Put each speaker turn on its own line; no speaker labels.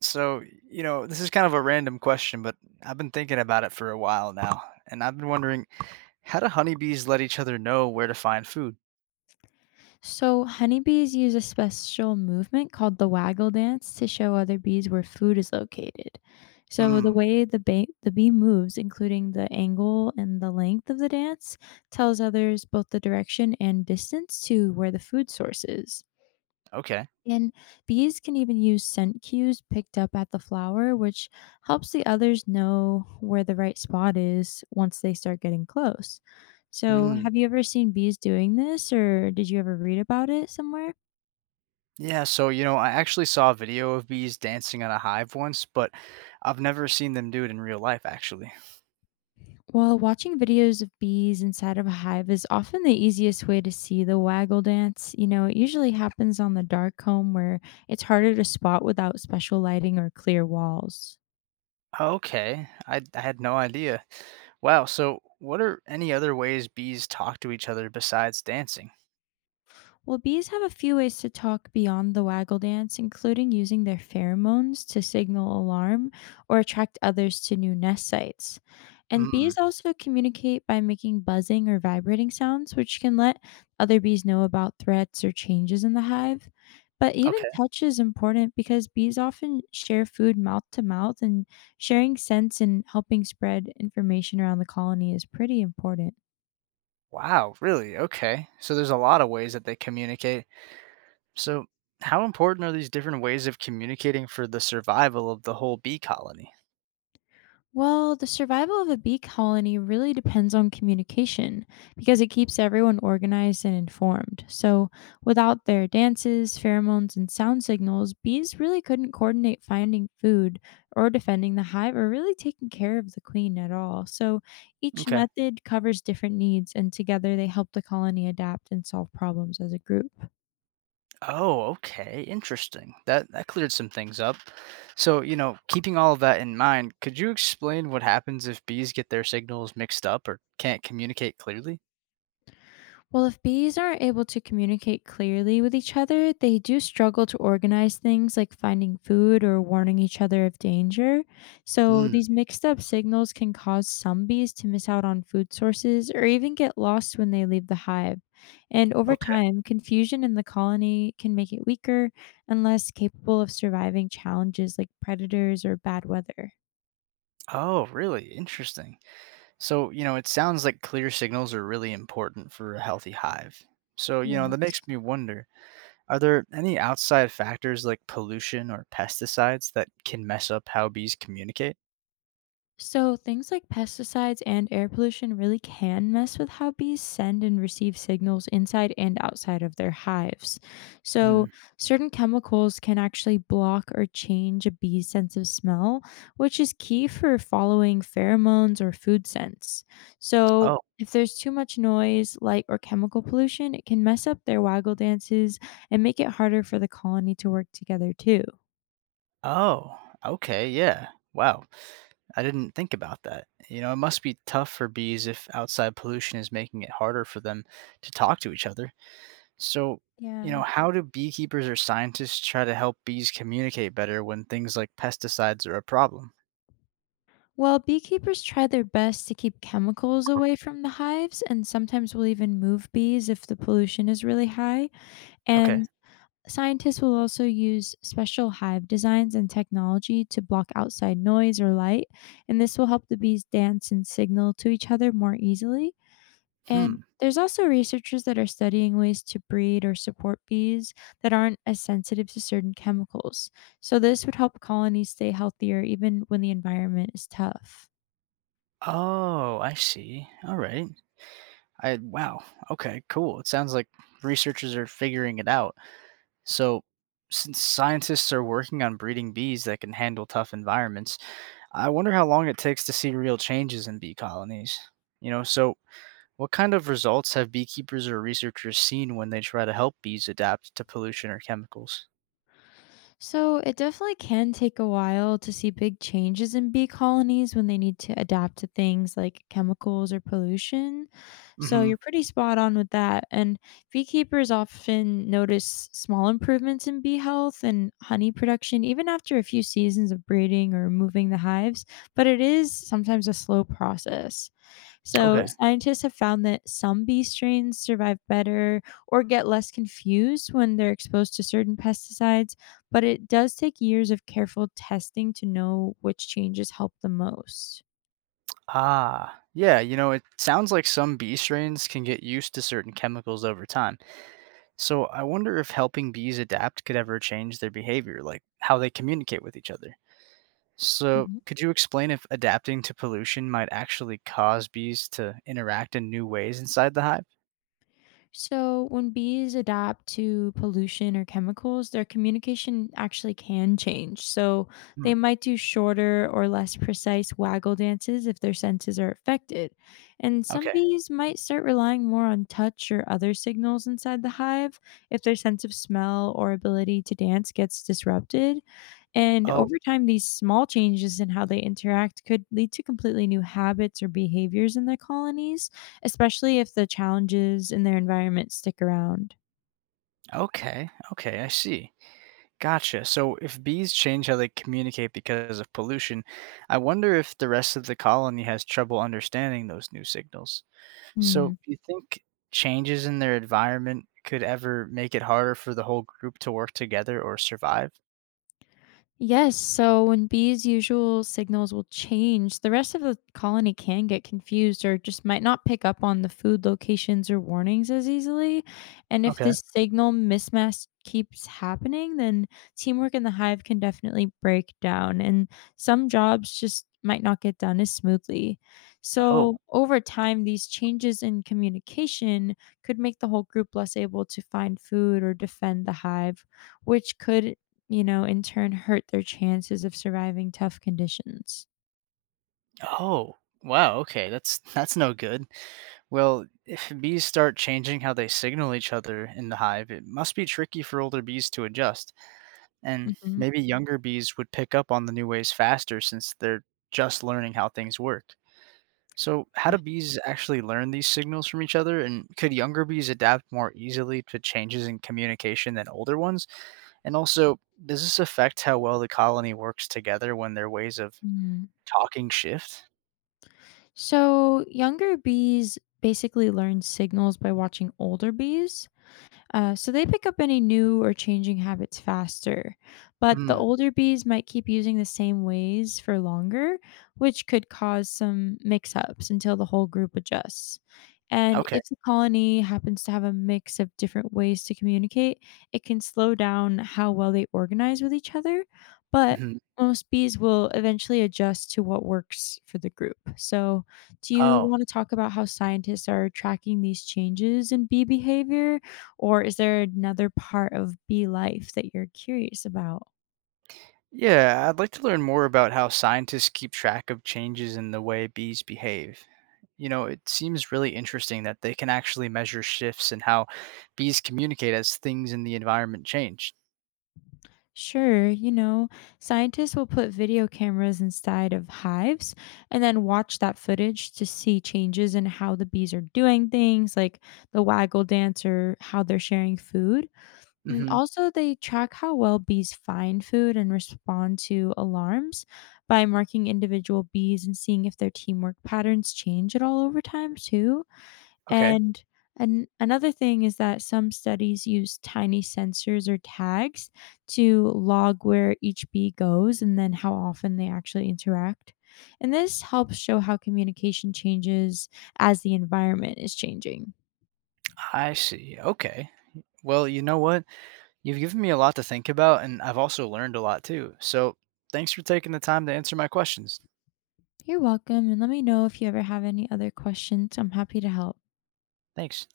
So, this is kind of a random question, but I've been thinking about it for a while now, and I've been wondering how do honeybees let each other know where to find food?
So, honeybees use a special movement called the waggle dance to show other bees where food is located. So, the
Mm,
way the bee moves, including the angle and the length of the dance, tells others both the direction and distance to where the food source is.
okay.
And bees can even use scent cues picked up at the flower, which helps the others know where the right spot is once they start getting close. So,
Mm,
have you ever seen bees doing this, or did you ever read about it somewhere?
yeah, so, I actually saw a video of bees dancing on a hive once, but I've never seen them do it in real life, actually.
Well, watching videos of bees inside of a hive is often the easiest way to see the waggle dance. You know, it usually happens on the dark comb where it's harder to spot without special lighting or clear walls.
Okay, I had no idea. Wow, so what are any other ways bees talk to each other besides dancing?
Well, bees have a few ways to talk beyond the waggle dance, including using their pheromones to signal alarm or attract others to new nest sites. And bees
Mm,
also communicate by making buzzing or vibrating sounds, which can let other bees know about threats or changes in the hive. But even
okay.
touch is important because bees often share food mouth to mouth, and sharing scents and helping spread information around the colony is pretty important.
Wow, really? Okay. So there's a lot of ways that they communicate. So, how important are these different ways of communicating for the survival of the whole bee colony?
Well, the survival of a bee colony really depends on communication because it keeps everyone organized and informed. So, without their dances, pheromones, and sound signals, bees really couldn't coordinate finding food or defending the hive or really taking care of the queen at all. So, each
Okay.
method covers different needs, and together they help the colony adapt and solve problems as a group.
Oh, okay. Interesting. That cleared some things up. So, keeping all of that in mind, could you explain what happens if bees get their signals mixed up or can't communicate clearly?
Well, if bees aren't able to communicate clearly with each other, they do struggle to organize things like finding food or warning each other of danger. So,
Hmm.
these mixed up signals can cause some bees to miss out on food sources or even get lost when they leave the hive. And over
Okay.
time, confusion in the colony can make it weaker and less capable of surviving challenges like predators or bad weather.
Oh, really? Interesting. So, it sounds like clear signals are really important for a healthy hive. So, that makes
Yes.
me wonder. Are there any outside factors like pollution or pesticides that can mess up how bees communicate?
So, things like pesticides and air pollution really can mess with how bees send and receive signals inside and outside of their hives. So,
Mm.
certain chemicals can actually block or change a bee's sense of smell, which is key for following pheromones or food scents. So,
Oh,
if there's too much noise, light, or chemical pollution, it can mess up their waggle dances and make it harder for the colony to work together, too.
oh, okay, yeah. Wow. I didn't think about that. It must be tough for bees if outside pollution is making it harder for them to talk to each other. So,
Yeah.
how do beekeepers or scientists try to help bees communicate better when things like pesticides are a problem?
Well, beekeepers try their best to keep chemicals away from the hives and sometimes will even move bees if the pollution is really high.
Okay.
And scientists will also use special hive designs and technology to block outside noise or light. And this will help the bees dance and signal to each other more easily. And
Hmm.
there's also researchers that are studying ways to breed or support bees that aren't as sensitive to certain chemicals. So, this would help colonies stay healthier even when the environment is tough.
Oh, I see. All right. I wow. Okay, cool. It sounds like researchers are figuring it out. So, since scientists are working on breeding bees that can handle tough environments, I wonder how long it takes to see real changes in bee colonies. So what kind of results have beekeepers or researchers seen when they try to help bees adapt to pollution or chemicals?
So it definitely can take a while to see big changes in bee colonies when they need to adapt to things like chemicals or pollution. So
Mhm.
you're pretty spot on with that. And beekeepers often notice small improvements in bee health and honey production even after a few seasons of breeding or moving the hives, but it is sometimes a slow process. So,
Okay.
scientists have found that some bee strains survive better or get less confused when they're exposed to certain pesticides, but it does take years of careful testing to know which changes help the most.
Ah, yeah, it sounds like some bee strains can get used to certain chemicals over time. So I wonder if helping bees adapt could ever change their behavior, like how they communicate with each other. So could you explain if adapting to pollution might actually cause bees to interact in new ways inside the hive?
So, when bees adapt to pollution or chemicals, their communication actually can change. So,
Hmm.
they might do shorter or less precise waggle dances if their senses are affected. And some
Okay.
bees might start relying more on touch or other signals inside the hive if their sense of smell or ability to dance gets disrupted. And
Oh,
over time, these small changes in how they interact could lead to completely new habits or behaviors in their colonies, especially if the challenges in their environment stick around.
okay. Okay, I see. Gotcha. So if bees change how they communicate because of pollution, I wonder if the rest of the colony has trouble understanding those new signals.
Hmm.
So, do you think changes in their environment could ever make it harder for the whole group to work together or survive?
Yes, so when bees' usual signals will change, the rest of the colony can get confused or just might not pick up on the food locations or warnings as easily. And if
Okay.
this signal mismatch keeps happening, then teamwork in the hive can definitely break down, and some jobs just might not get done as smoothly. So,
Oh.
over time, these changes in communication could make the whole group less able to find food or defend the hive, which could in turn hurt their chances of surviving tough conditions.
Oh. Wow. Okay. That's no good. Well, if bees start changing how they signal each other in the hive, it must be tricky for older bees to adjust. And
Hmm.
maybe younger bees would pick up on the new ways faster since they're just learning how things work. So, how
Yeah.
do bees actually learn these signals from each other? And could younger bees adapt more easily to changes in communication than older ones? And also, does this affect how well the colony works together when their ways of
Mhm.
talking shift?
So, younger bees basically learn signals by watching older bees. So they pick up any new or changing habits faster. But the
Hmm.
older bees might keep using the same ways for longer, which could cause some mix ups until the whole group adjusts. And
Okay.
if the colony happens to have a mix of different ways to communicate, it can slow down how well they organize with each other. But
Mhm.
most bees will eventually adjust to what works for the group. So, do you
Oh.
want to talk about how scientists are tracking these changes in bee behavior? Or is there another part of bee life that you're curious about?
Yeah, I'd like to learn more about how scientists keep track of changes in the way bees behave. It seems really interesting that they can actually measure shifts in how bees communicate as things in the environment change.
Sure, you know, scientists will put video cameras inside of hives and then watch that footage to see changes in how the bees are doing things, like the waggle dance or how they're sharing food. And
Hmm.
also, they track how well bees find food and respond to alarms by marking individual bees and seeing if their teamwork patterns change at all over time, too.
Okay.
And an another thing is that some studies use tiny sensors or tags to log where each bee goes and then how often they actually interact. And this helps show how communication changes as the environment is changing.
I see. Okay. Well, you know what? You've given me a lot to think about, and I've also learned a lot too. So thanks for taking the time to answer my questions.
You're welcome. And let me know if you ever have any other questions. I'm happy to help.
Thanks.